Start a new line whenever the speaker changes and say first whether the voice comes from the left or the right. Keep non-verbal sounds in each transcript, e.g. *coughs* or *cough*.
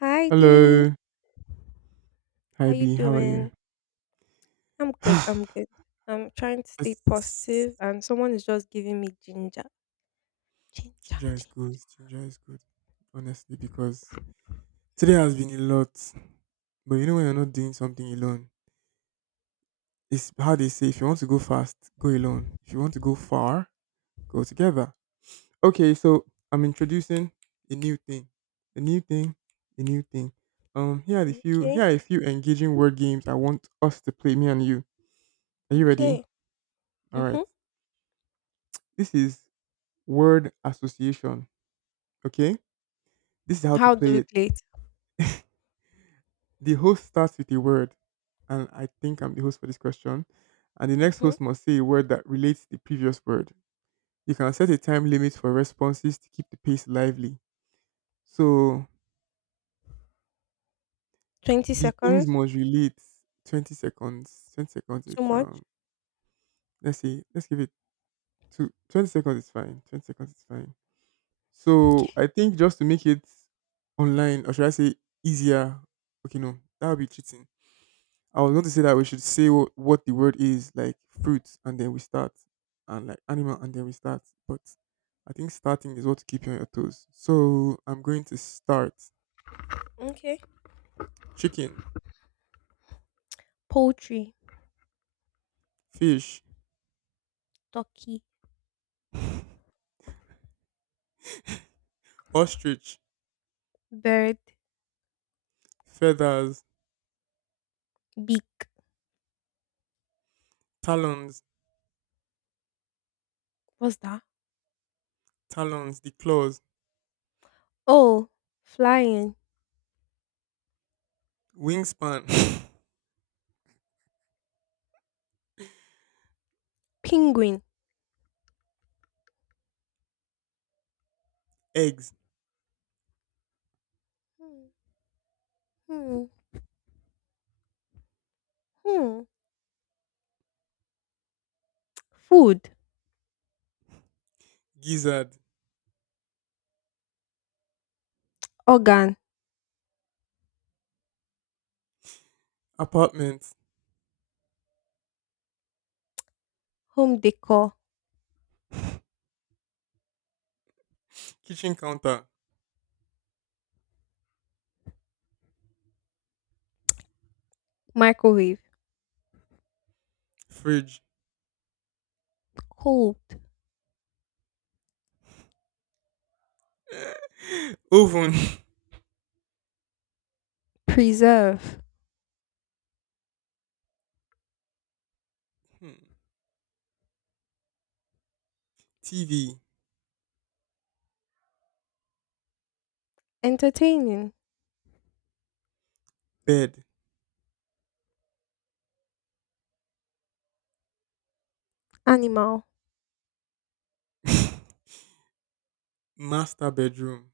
left: Hi Dee,
right: Hello. Hi
left: how you
right: B, how are you?
left: doing? I'm good,
right: *sighs*
left: I'm good. I'm trying to stay
right: It's-
left: positive and someone is just giving me ginger. Ginger,
right: Ginger is good.
left: ginger.
right: Ginger is good. Honestly, because today has been a lot. But you know when you're not doing something alone, it's how they say if you want to go fast, go alone. If you want to go far, go together. Okay, so I'm introducing a new thing. A new thing. A new thing. Here
left: Okay,
right: are a few engaging word games I want us to play, me and you. Are you ready?
left: okay.
right: Alright.
left: Mm-hmm.
right: This is word association. Okay? This is how to
left: How do
right: play
left: we
right: it.
left: play it?
right: The host starts with a word, and I think I'm the host for this question. And the next
left: Mm-hmm.
right: host must say a word that relates to the previous word. You can set a time limit for responses to keep the pace lively. So
left: 20
right: the things
left: seconds?
right: must relate 20 seconds. 20 seconds,
left: Too
right: it's,
left: much?
right: let's see, let's give it 20 seconds is fine. 20 seconds is fine. So
left: Okay,
right: I think just to make it online, or should I say easier? Okay, no, that would be cheating. I was going to say that we should say what the word is, like fruit, and then we start, and like animal, and then we start. But I think starting is what to keep you on your toes. So I'm going to start.
left: okay.
right: Chicken,
left: Poultry,
right: fish,
left: turkey,
right: *laughs* ostrich,
left: bird,
right: feathers,
left: beak.
right: talons,
left: What's that?
right: talons, the claws,
left: Oh, flying,
right: wingspan, *laughs*
left: penguin.
right: eggs,
left: Hmm, hmm, hmm. Food,
right: gizzard,
left: organ,
right: apartment,
left: home decor,
right: kitchen counter,
left: microwave,
right: fridge,
left: cold,
right: *laughs* oven,
left: preserve.
right: *laughs* TV,
left: Entertaining
right: bed,
left: animal.
right: *laughs* master bedroom.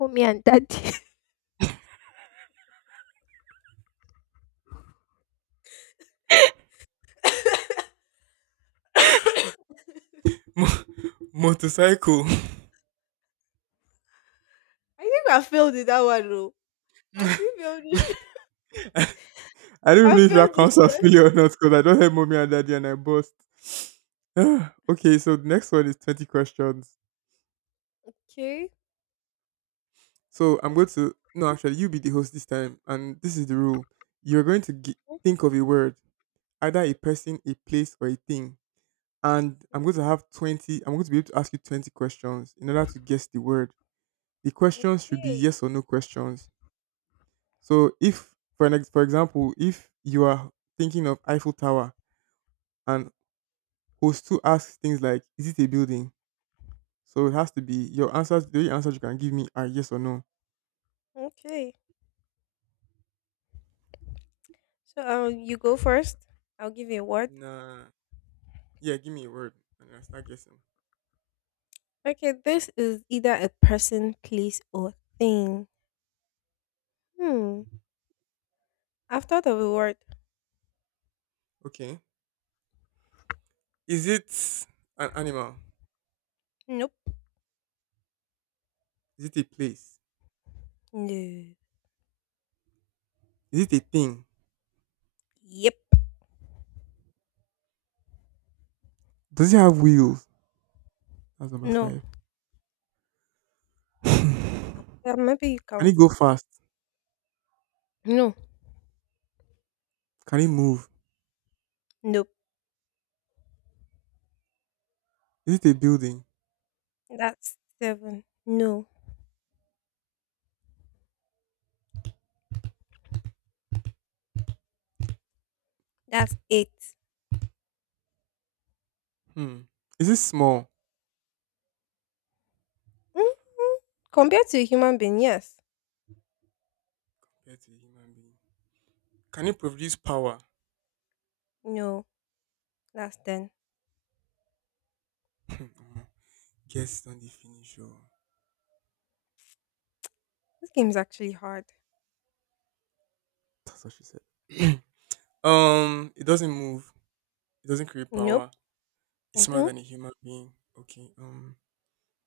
left: Oh, me and daddy. *laughs*
right: Mo- motorcycle.
left: I think I failed in that one though.
right: *laughs*
left: I
right: I
left: actually failed this. *laughs*
right: don't even
left: I
right: know if that
left: failed this
right: counts as
left: one.
right: failure or not because I don't have mommy and daddy and I bust. *sighs* Okay, so the next one is 20 questions.
left: Okay.
right: So I'm going to, no, actually, you be the host this time. And this is the rule. You're going to gi- Think of a word, either a person, a place, or a thing. And I'm going to have 20, I'm going to be able to ask you 20 questions in order to guess the word. The questions should be
left: Okay.
right: yes or no questions. So if, for, for example, if you are thinking of Eiffel Tower, and host two asks things like, "Is it a building?" So it has to be your answers. The only answers you can give me are yes or no.
left: Okay. So you go first. I'll give you a word.
right: Nah. Yeah, give me a word and I start guessing.
left: Okay, this is either a person, place or thing. Hmm. I've thought of a word.
right: Okay. Is it an animal?
left: Nope.
right: Is it a place?
left: No.
right: Is it a thing?
left: Yep.
right: Does it have wheels? That's number
left: No.
right: five. *laughs* Can
left: Maybe you
right: it
left: count
right: go
left: it.
right: fast?
left: No.
right: Can it move?
left: Nope.
right: Is it a building?
left: That's seven. No. That's eight.
right: Hmm. Is it small?
left: Mm, compared to a human being, yes.
right: Compared to a human being. Can it produce power?
left: No, that's 10.
right: *laughs* Guess don't dey finish. Oh.
left: This game is actually hard.
right: That's what she said. *clears throat* It doesn't move. It doesn't create
left: Nope.
right: power. It's smaller
left: Mm-hmm.
right: than a human being. Okay.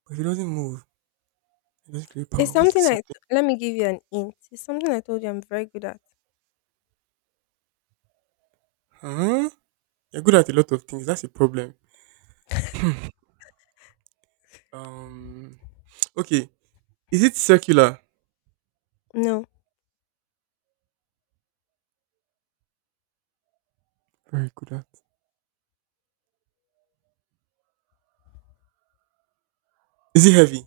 right: But if it doesn't move, it doesn't create
left: It's
right: power. What is
left: something I,
right: something?
left: let me give you an hint. It's something I told you I'm very good at.
right: Huh? You're good at a lot of things. That's a problem. *laughs* *clears throat* Um, okay. Is it circular?
left: No.
right: Very good at. Is it heavy?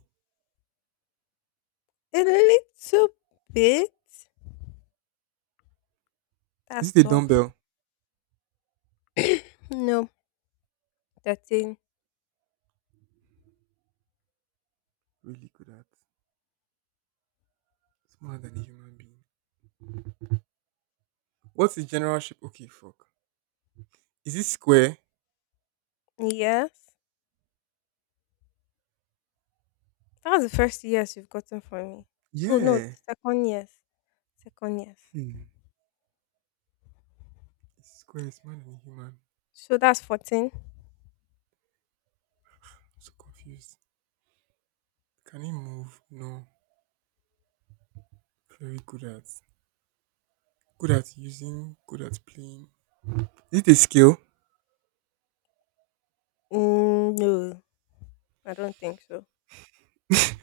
left: A little bit.
right: Is
left: That's
right: it a
left: 12.
right: dumbbell?
left: *coughs* *clears throat* no. 13.
right: Really good at. Smaller than a human being. What's the general shape? Okay, fuck. Is it square?
left: Yes. That's the first yes you've gotten from me. Oh, no.
right: Yeah.
left: Second yes. Second yes.
right: Hmm. It's square. It's smaller than a human. I'm
left: So that's 14?
right: so confused. Can it move? No. Very good at. Good at using, good at playing. Is it a skill?
left: Mm, no. I don't think so.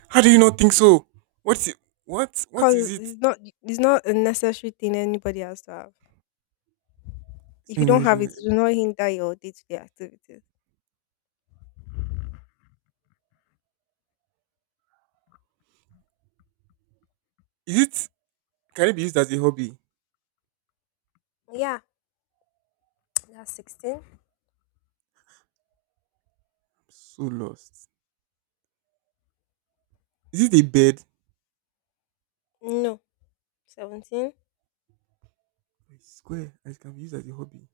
right: How do you not think so? What's it, what is
left: 'Cause
right: it?
left: it's not a necessary thing anybody has to have. If you don't
right: Is
left: have it, it will not hinder your day-to-day activities.
right: it can it be used as a hobby? I'm
left: Yeah, that's 16.
right: so lost. Is it a bed?
left: No, 17.
right: I swear, it can be used as a hobby.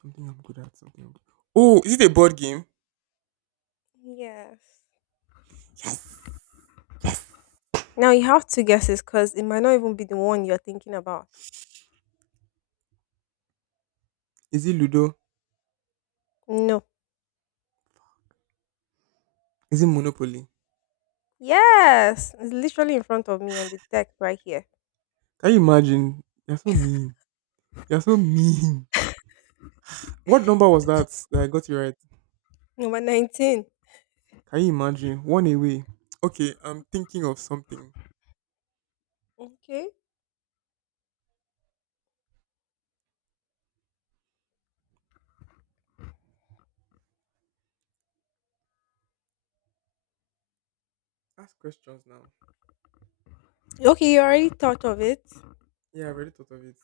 right: Something I'm good at. Something. I'm good. Oh, is it a board game?
left: Yes.
right: Yes.
left: Now you have two guesses because it might not even be the one you're thinking about.
right: Is it Ludo?
left: No.
right: Is it Monopoly?
left: Yes, it's literally in front of me on the deck right here.
right: Can you imagine? You're so mean. You're so mean. What number was that that I got you right?
left: Number 19.
right: Can you imagine? One away. Okay, I'm thinking of something.
left: Okay.
right: Ask questions now.
left: Okay, you already thought of it.
right: Yeah, I already thought of it.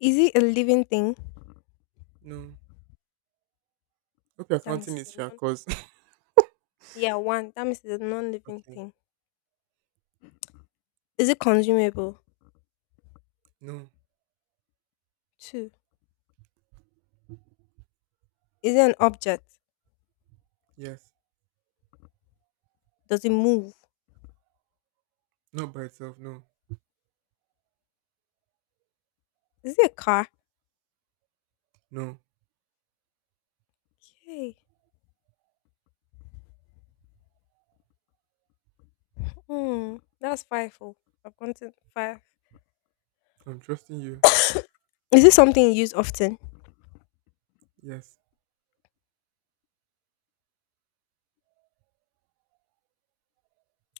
left: Is it a living thing?
right: No. Hope you're
left: That means
right: counting
left: it's
right: it,
left: a
right: Sha,
left: non
right: cause *laughs*
left: Yeah, 1. That means it's a non-living
right: okay.
left: thing. Is it consumable?
right: No.
left: 2. Is it an object?
right: Yes.
left: Does it move?
right: Not by itself. No.
left: Is it a car?
right: No.
left: Okay. Hmm. That's five. Oh, I've gotten five.
right: I'm trusting you.
left: Is it something you use often?
right: Yes.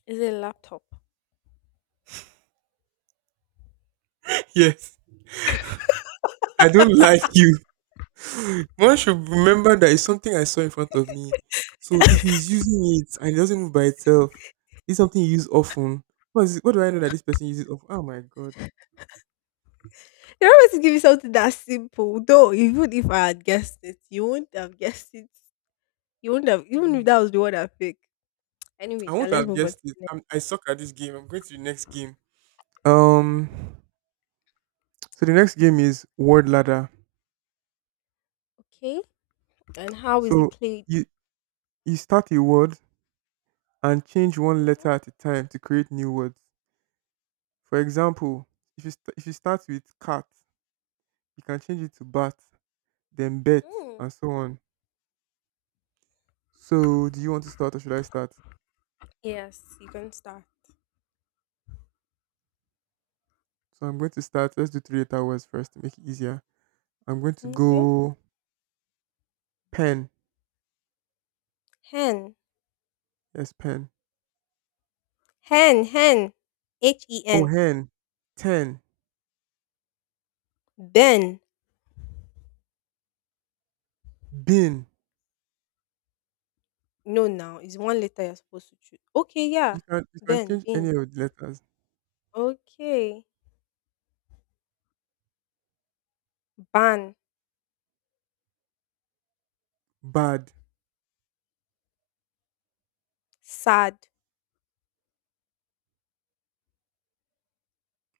left: Is it a laptop?
right: *laughs* Yes. I don't like you. *laughs* One should remember that it's something I saw in front of me. So if he's using it and it doesn't move by itself, it's something you use often. What is it? What do I know that this person uses often? Oh my god. *clears throat*
left: You are always to give me something that simple. Though, even if I had guessed it, you wouldn't have guessed it. You wouldn't have, even if
right: Mm.
left: that was the word I picked.
right: I
left: Anyway, shall
right: won't
left: let's
right: have
left: move on to
right: guessed it.
left: the next.
right: I suck at this game. I'm going to the next game. Um. So the next game is word ladder.
left: Okay. And how is it
right: So
left: played?
right: you You start a word and change one letter at a time to create new words. For example, if you start with cat, you can change it to bat, then bet,
left: Mm-hmm.
right: and so on. So, do you want to start or should I start?
left: Yes, you can start.
right: So, I'm going to start. Let's do three letter words first to make it easier. I'm going to
left: Okay.
right: go pen.
left: Hen.
right: Yes, pen.
left: Hen. Hen. H E
right: Oh,
left: N.
right: hen. Ten.
left: Ben.
right: Bin.
left: No, now it's one letter you're supposed to choose. Okay,
right: You
left: yeah.
right: can you can
left: Ben,
right: change any
left: bin.
right: of the letters.
left: Okay. Ban,
right: Bad.
left: sad,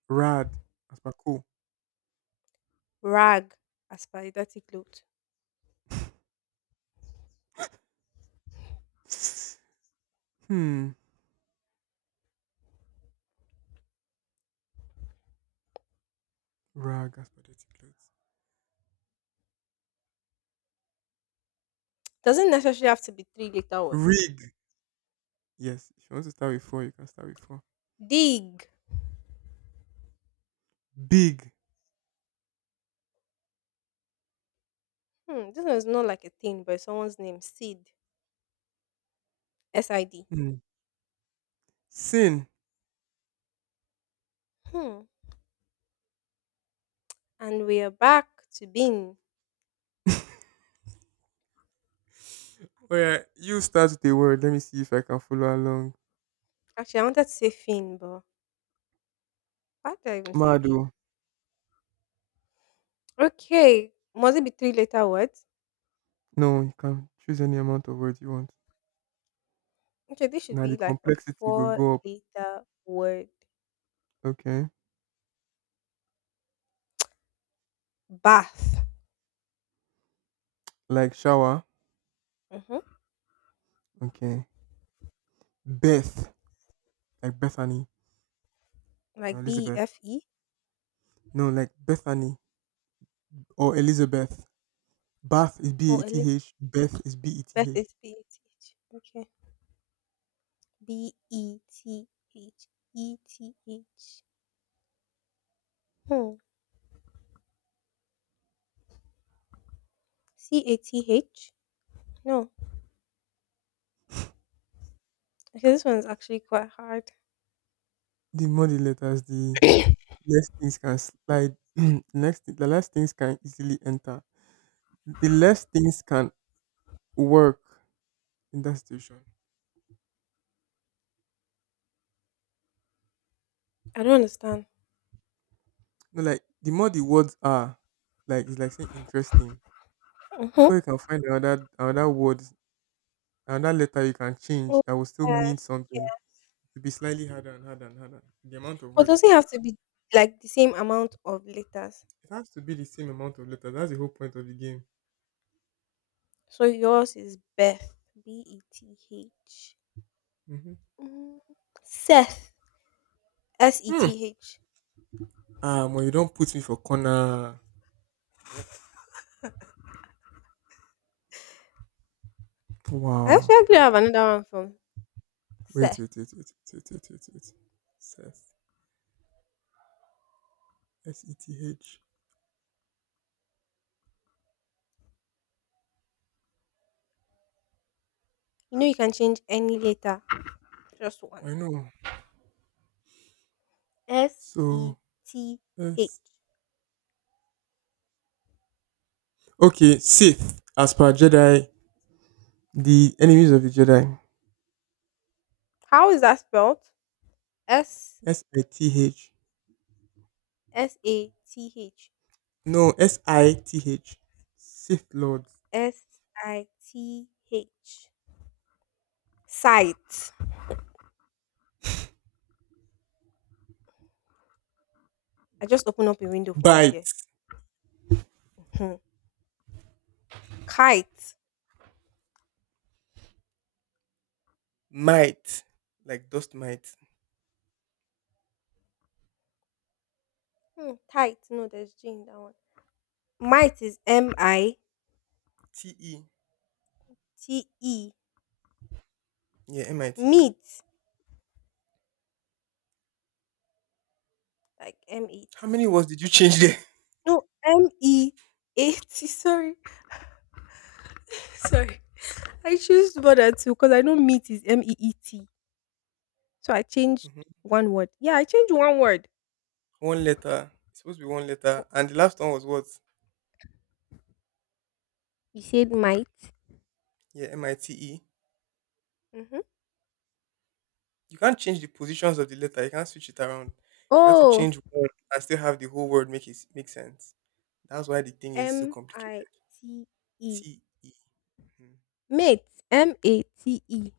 right: Rad. As per cool.
left: rag, asperidatic load.
right: *sniffs* Hmm. Rag as per dirty clothes.
left: Doesn't necessarily have to be three letter words.
right: Rig. Yes, if you want to start with four, you can start with four.
left: Dig.
right: Big.
left: Hmm, this one is not like a thing, but it's someone's name. Sid. S I D.
right: Hmm. Sin.
left: Hmm. And we are back to bin.
right: *laughs* Oh yeah, you start with a word. Let me see if I can follow along.
left: Actually, I wanted to say fin, but why did I even say bin?
right: Mado.
left: Okay. Must it be three letter words?
right: No, you can choose any amount of words you want.
left: Okay, this should
right: Now the
left: be like a
right: complexity will
left: four
right: go up.
left: letter word.
right: Okay.
left: Bath.
right: Like shower.
left: Mhm.
right: Okay. Beth. Like Bethany. Or
left: Like
right: Elizabeth.
left: B-E-F-E
right: No, like Bethany or Elizabeth. Bath is B A
left: or L A?
right: T H. Beth is B E
left: Beth
right: T H.
left: is BETH. Okay. B-E-T-H. E-T-H. Hmm. C-A-T-H? No. Okay, this one's actually quite hard.
right: The more the letters, the less things can slide. *clears throat* The less things can easily enter. The less things can work in that situation.
left: I don't understand.
right: No, like the more the words are, like it's like saying interesting.
left: Mm-hmm.
right: Before you can find another word, another letter you can
left: Oh,
right: change that will still mean
left: yes. Yeah.
right: something. To be slightly harder and harder and harder. The amount of
left: But
right: words.
left: does it have to be like the same amount of letters?
right: It has to be the same amount of letters. That's the whole point of the game.
left: So yours is Beth. B-E-T-H.
right: Hmm
left: Mm. Seth.
right: Hmm.
left: S-E-T-H.
right: Ah, well, you don't put me for corner.
left: I
right: Wow.
left: actually have another one from
right: Wait,
left: Seth.
right: wait, wait, wait, wait, wait, wait, wait, wait. Seth. S E T H.
left: You know you can change any letter Just one.
right: I know.
left: S E
right: So
left: T H.
right: S. Okay, Sith. As per Jedi, the enemies of the Jedi.
left: How is that spelled? S
right: Sith.
left: S A T H.
right: No, Sith. Sith Lord.
left: SITH. Sight. I just opened up a window for us here.
right: Bite.
left: Mhm. Kite.
right: Might. Like dust might.
left: Hmm, tight. No, there's G in that one. Might is M I
right: T E.
left: T E.
right: Yeah, mite.
left: Meat. Like M A
right: How
left: T
right: many
left: E.
right: words did you change there? *laughs*
left: No, MEAT. Sorry. *laughs* Sorry. I choose to bother too because I know meat is MEET. So I changed
right: Mhm.
left: one word. Yeah, I changed one word.
right: One letter. It's supposed to be one letter.
left: Oh,
right: And the last one was what?
left: you said might.
right: Yeah, mite.
left: Mhm.
right: You can't change the positions of the letter. You can't switch it around. You have to
left: Oh,
right: change one and still have the whole word make it make sense. That's why the thing is so
left: M I
right: complicated.
left: T E.
right: T E. Mhm.
left: Mate. M A T E.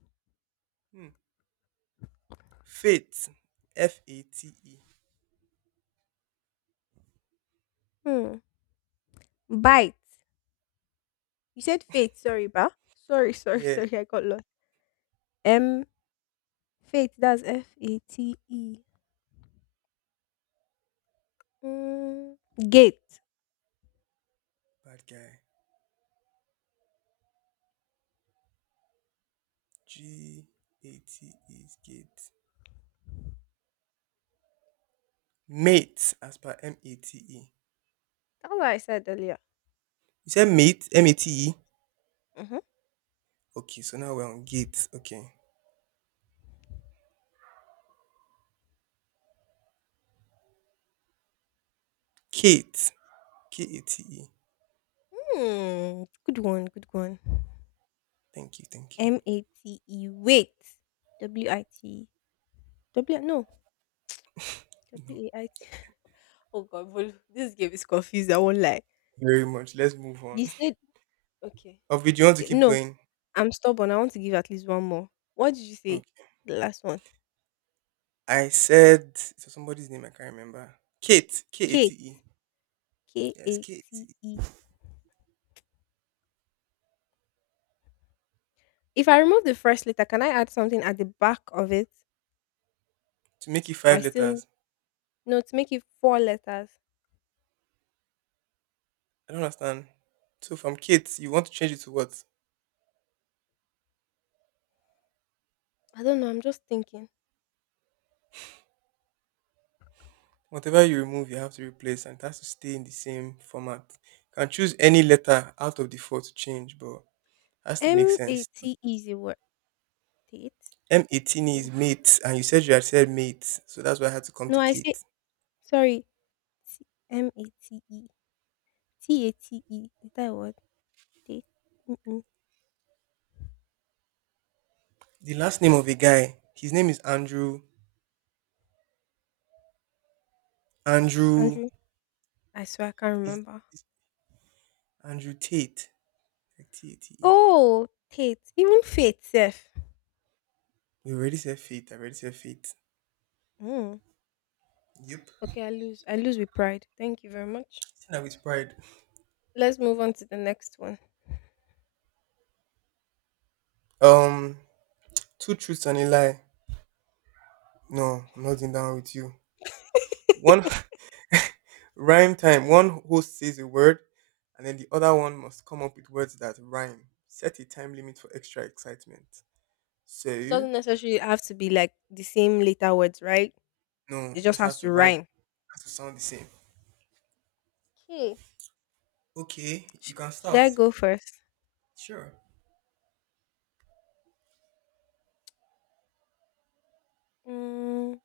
right: Hmm. Fate. F A T E.
left: Hmm. Bite. You said fate. Sorry, ba. Sorry, *laughs*
right: Yeah,
left: sorry. I got lost. M. Fate. That's FATE. Hmm. Gate.
right: bad guy. gate is gate. Mate, as per mate.
left: That's what I said earlier.
right: You said mate, M A T E.
left: Mhm.
right: Okay, so now we're on gate. Okay, Kate, K A T E.
left: Hmm. Good one. Good one.
right: Thank you, thank you.
left: MATE. Wait. W I T. E. W no
right: No,
left: WAIT. E. Oh God, Bolu, *laughs* this game is confused. I won't lie.
right: very much. Let's move on.
left: You
right: *laughs*
left: said okay,
right: Of you want to
left: okay.
right: keep
left: No,
right: going?
left: I'm stubborn. I want to give at least one more. What did you say? The last one.
right: I said so somebody's name I can't remember. Kate. K A
left: K
right: T E.
left: K
right: Yes,
left: A
right: Kate.
left: T E. If I remove the first letter, can I add something at the back of it?
right: To make it
left: Or
right: five
left: I still need,
right: letters.
left: no to make it four letters.
right: I don't understand. So from Kate, you want to change it to what?
left: I don't know. I'm just thinking.
right: Whatever you remove, you have to replace and it has to stay in the same format. You can choose any letter out of the four to change, but it has to make
left: M A
right: sense.
left: T E is a word. Tate?
right: M 18
left: N-
right: is mate, and you said you had said mate, so that's why I had to come
left: No,
right: to
left: I say
right: Kate.
left: sorry. MATE TATE is that a word? Tate? Mm-mm.
right: The last name of a guy, his name is Andrew. Andrew
left: Andrew, I swear I can't
right: is
left: remember.
right: Andrew Tate. Like Tate.
left: Oh, Tate. Even Faith sef.
right: You already said faith. I already said faith.
left: Mm.
right: Yep.
left: Okay, I lose. I lose with pride. Thank you very much.
right: Seen that with pride.
left: Let's move on to the next one.
right: Um, two truths and a lie. No, I'm not in down with you. One
left: *laughs*
right: *laughs* rhyme time. One host says a word, and then the other one must come up with words that rhyme. Set a time limit for extra excitement.
left: It
right: So,
left: doesn't necessarily have to be like the same later words, right?
right: no,
left: It just
right: just
left: has
right: has to
left: to
right: rhyme.
left: rhyme.
right: Has to sound the same.
left: Okay.
right: Okay, you can
left: Should
right: start.
left: I go first?
right: Sure.
left: Mm,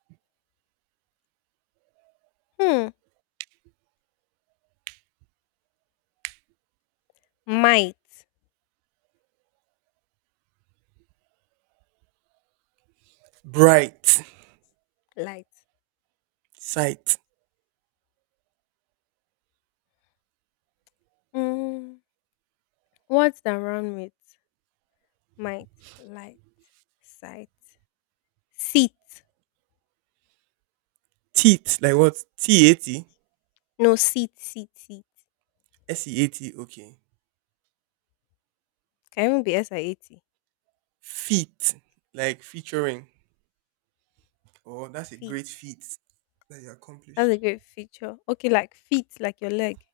left: hmm. Might.
right: Bright.
left: Light.
right: Sight.
left: Mm, words that rhyme with might, light, sight. Seat.
right: Teeth. Like what? T A T.
left: No, seat, seat, seat.
right: seat. Okay.
left: Can even be SIAT.
right: Feet. Like featuring. Oh, that's a
left: Feet.
right: great feat that you
left: That's a
right: accomplished.
left: great feature. Okay, like feet, like your leg.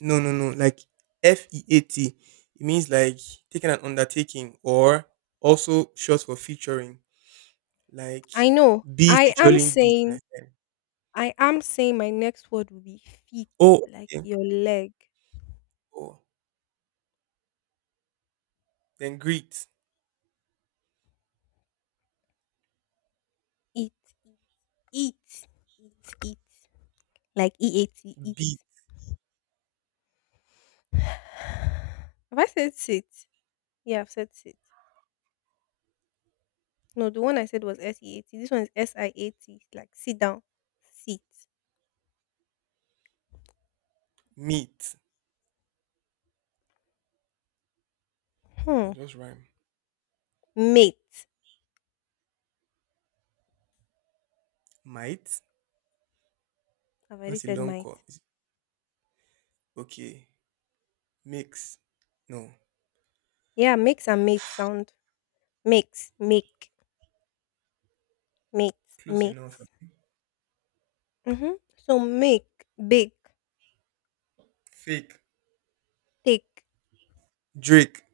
right: No, no, no. Like feat. It means like taking an undertaking or also short for featuring. Like
left: I know.
right: B featuring D. Like that.
left: I am saying my next word will be feet,
right: Oh,
left: like
right: okay.
left: your leg.
right: Oh. Then greet.
left: Eat, eat, eat, eat. Like E-A-T, eat.
right: B
left: *sighs* Have I said sit? Yeah, I've said sit. No, the one I said was S-E-A-T. This one is S-I-A-T. Like sit down, sit.
right: meet.
left: Hmm.
right: That just rhyme.
left: Mate.
right: Might.
left: I've already
right: That's a
left: said
right: long
left: mate.
right: call. Okay. Mix. No.
left: Yeah, makes and mate sound. Makes, make, mate,
right: Close enough.
left: makes. Mhm. So make, bake,
right: Fake.
left: take,
right: Drake.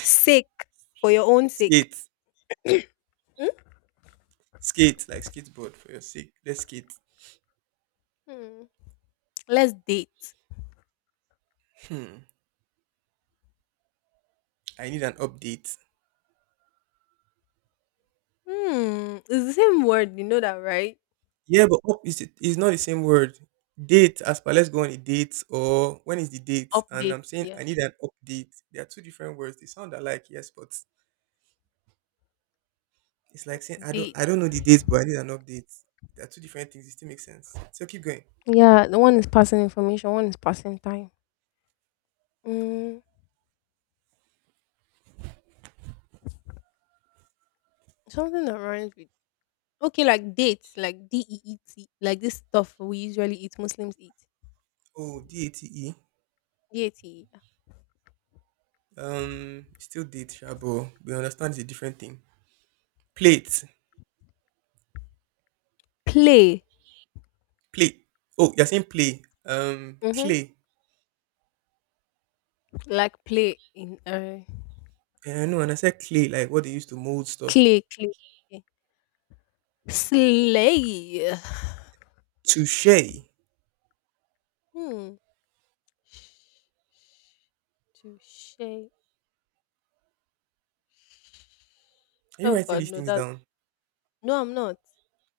left: sick for your own sake.
right: Skate. Skate. Like skateboard for your sake. Let's skate.
left: Mhm. Let's date.
right: Hmm. I need an update.
left: Hmm. It's the same word, you know that, right?
right: Yeah, but up is not the same word. Date, as per let's go on a date, or when is the date? And
left: Update,
right: I'm saying I
left: yes.
right: need an update. They are two different words. They sound alike, yes, but it's like saying I don't
left: Update.
right: I don't know the date, but I need an update. They are two different things. It still makes sense. So keep going.
left: Yeah, the one is passing information, one is passing time. Mm, something that rhymes with okay, like dates, like DEET, like this stuff we usually eat. Muslims eat.
right: Oh, date.
left: D-A-T-E. Yeah.
right: Still date, sure, but we understand it's a different thing. Plate,
left: Play.
right: plate. Oh, you're saying play.
left: Mm-hmm.
right: Clay.
left: Like play in
right: And I know, and I said clay, like what they used to mold stuff.
left: clay, clay. Okay. Slay.
right: Touche.
left: Hmm. Sh sh touche.
right: Are you
left: Oh
right: writing
left: God,
right: these
left: no,
right: things
left: that's
right: down?
left: no, I'm not.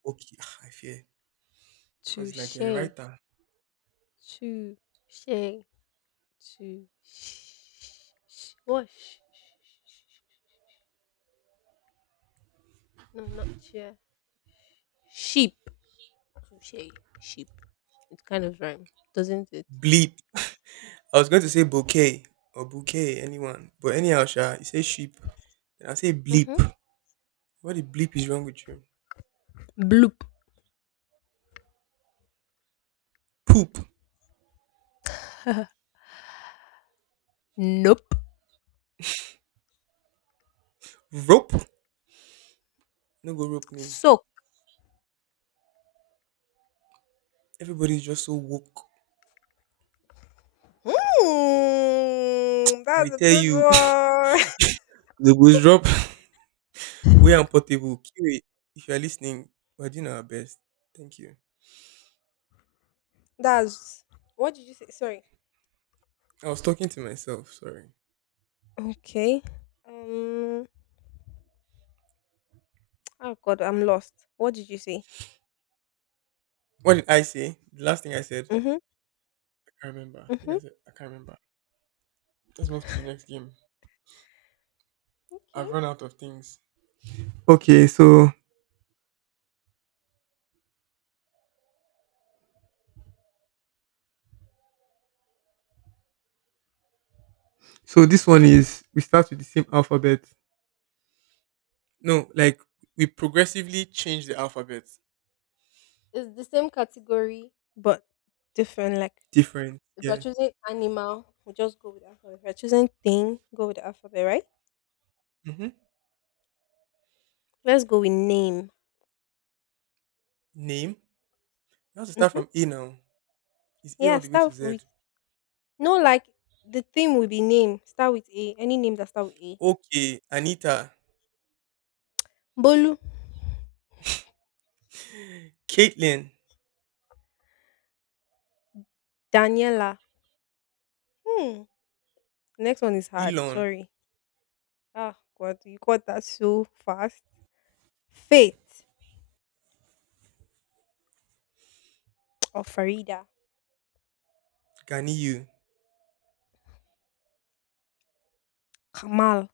right: Okay, *sighs* I fear because like
left: Touche,
right: you're a writer.
left: touche, touche. What? Sh- sh- sh- sh- sh- No, not chair. Sheep. Touche, sheep. It kind of rhyme, doesn't it?
right: Bleep. I was going to say bouquet or bouquet, anyone, but anyhow, Sha, you say sheep, and I say bleep.
left: Mm-hmm.
right: What the bleep is wrong with you?
left: Bloop.
right: Poop,
left: *laughs* Nope.
right: rope. No go rope me.
left: Soak.
right: Everybody's just so woke.
left: Hmm,
right: I dey
left: that's a
right: tell
left: good
right: you,
left: one. *laughs*
right: *laughs* the goes drop. We are portable. QA. If you are listening, we're doing our best. Thank you.
left: That's What did you say? Sorry.
right: I was talking to myself. Sorry.
left: Okay. Um. Oh God, I'm lost. What did you say?
right: What did I say? The last thing I said,
left: Mhm.
right: I can't remember. I think I
left: Mhm.
right: said I can't remember. Let's move to the next game.
left: Okay.
right: I've run out of things. Okay, so this one is we start with the same alphabet. No, like we progressively change the alphabet.
left: It's the same category. But different. Like
right: Different.
left: if you're
right: Yeah.
left: choosing animal, we'll just go with alphabet. If you're choosing thing, go with the alphabet, right?
right: Mm-hmm.
left: Let's go with name.
right: Name. You have to start
left: Mhm.
right: from A now. It's A all
left: Yeah.
right: the way to
left: Start
right: Z.
left: with no. Like the theme will be name. Start with A. Any name that start with A.
right: Okay, Anita,
left: Bolu.
right: Caitlin,
left: Daniela. Hmm. Next one is hard.
right: Elon,
left: Sorry. Ah God, you got that so fast. Faith, or Farida,
right: Ganiyu.
left: Kamal.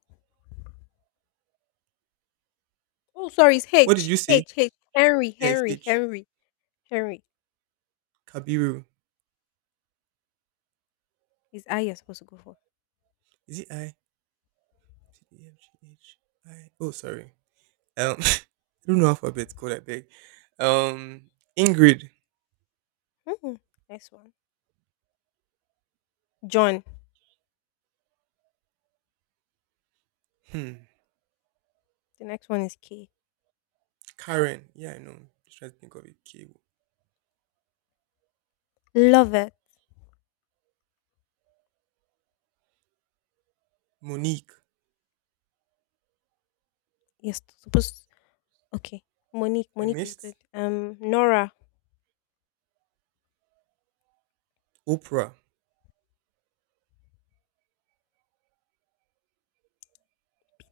left: Oh, sorry, it's
right: What did
left: H.
right: you say?
left: H, H. Henry,
right: Yes,
left: Henry,
right: H.
left: Henry, Henry.
right: Kabiru.
left: Is I you're supposed to go for.
right: Is it I? C, D, E, F, G, H, I. Oh, sorry. *laughs* I don't know alphabet code. I beg. Um, Ingrid.
left: Hmm. Next one. John.
right: Hmm.
left: The next one is K.
right: Karen. Yeah, I know. Just trying to think of a K.
left: Love it.
right: Monique.
left: You're supposed Okay. Monique.
right: I
left: Monique is
right: missed.
left: good. Nora.
right: Oprah.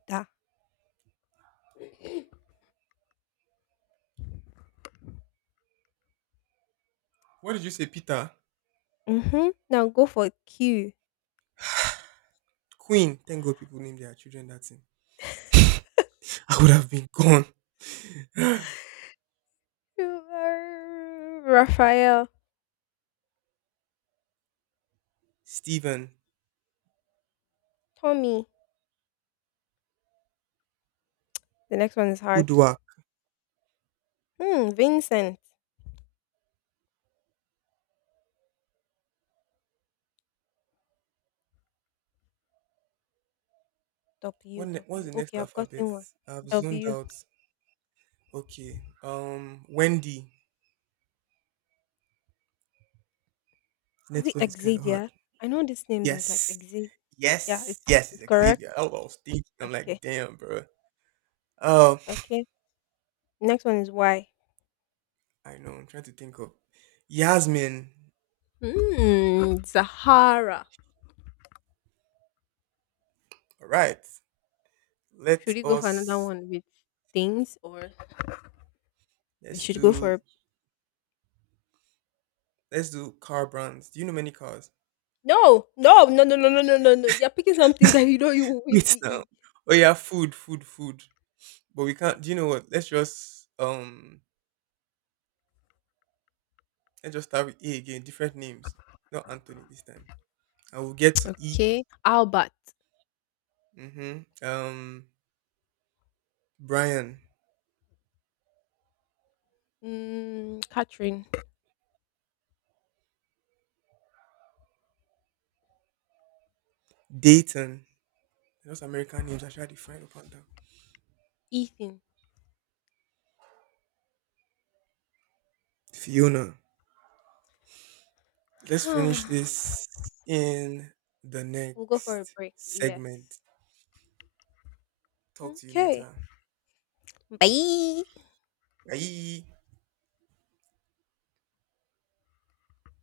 left: Da.
right: What did you say, Peter?
left: Mm-hmm. Now go for Q.
right: Queen. Thank God people name their children that thing. I would have been gone. *sighs*
left: Q. Are Raphael.
right: *laughs* Stephen.
left: Tommy. The next one is hard.
right: Udwak.
left: Hmm. Vincent. W.
right: What's
left: W.
right: the next
left: Okay, I've
right: alphabet?
left: gotten one.
right: I've zoned
left: W.
right: out. Okay. Wendy.
left: Is
right: Next
left: it
right: one is kind of hard.
left: Exadia? I know this name that's like
right: Yes.
left: Exid. Yeah,
right: Yes. Yes,
left: it's
right: it's
left: correct.
right: Xavier. That's what I was thinking. I'm
left: Okay.
right: like, damn, bro. Um,
left: Okay. Next one is why.
right: I know. I'm trying to think of Yasmin.
left: Hmm, Zahara.
right: All right. Let
left: Should we go for another
right: us
left: one with things or we
right: let's
left: should go
right: do
left: for
right: let's do car brands. Do you know many cars?
left: No, no, no, no, no, no, no, no, no. You're picking something *laughs* that you know you will win
right: Wait now.
left: me
right: Oh yeah, food, food, food. But
left: in.
right: we can't.
left: Ehe.
right: Do you know what? Let's just start with A again. Different names. Not Anthony this time. I will get to E.
left: Okay. Albert.
right: Mm-hmm. Brian,
left: Mm, Catherine.
right: Dayton. Those American names I try to find upon them.
left: Ethan.
right: Fiona. Let's finish
left: *sighs*
right: this in the
left: We'll go for a
right: next
left: break.
right: segment.
left: Yes.
right: Talk to you
left: Okay.
right: later.
left: Bye.
right: Bye.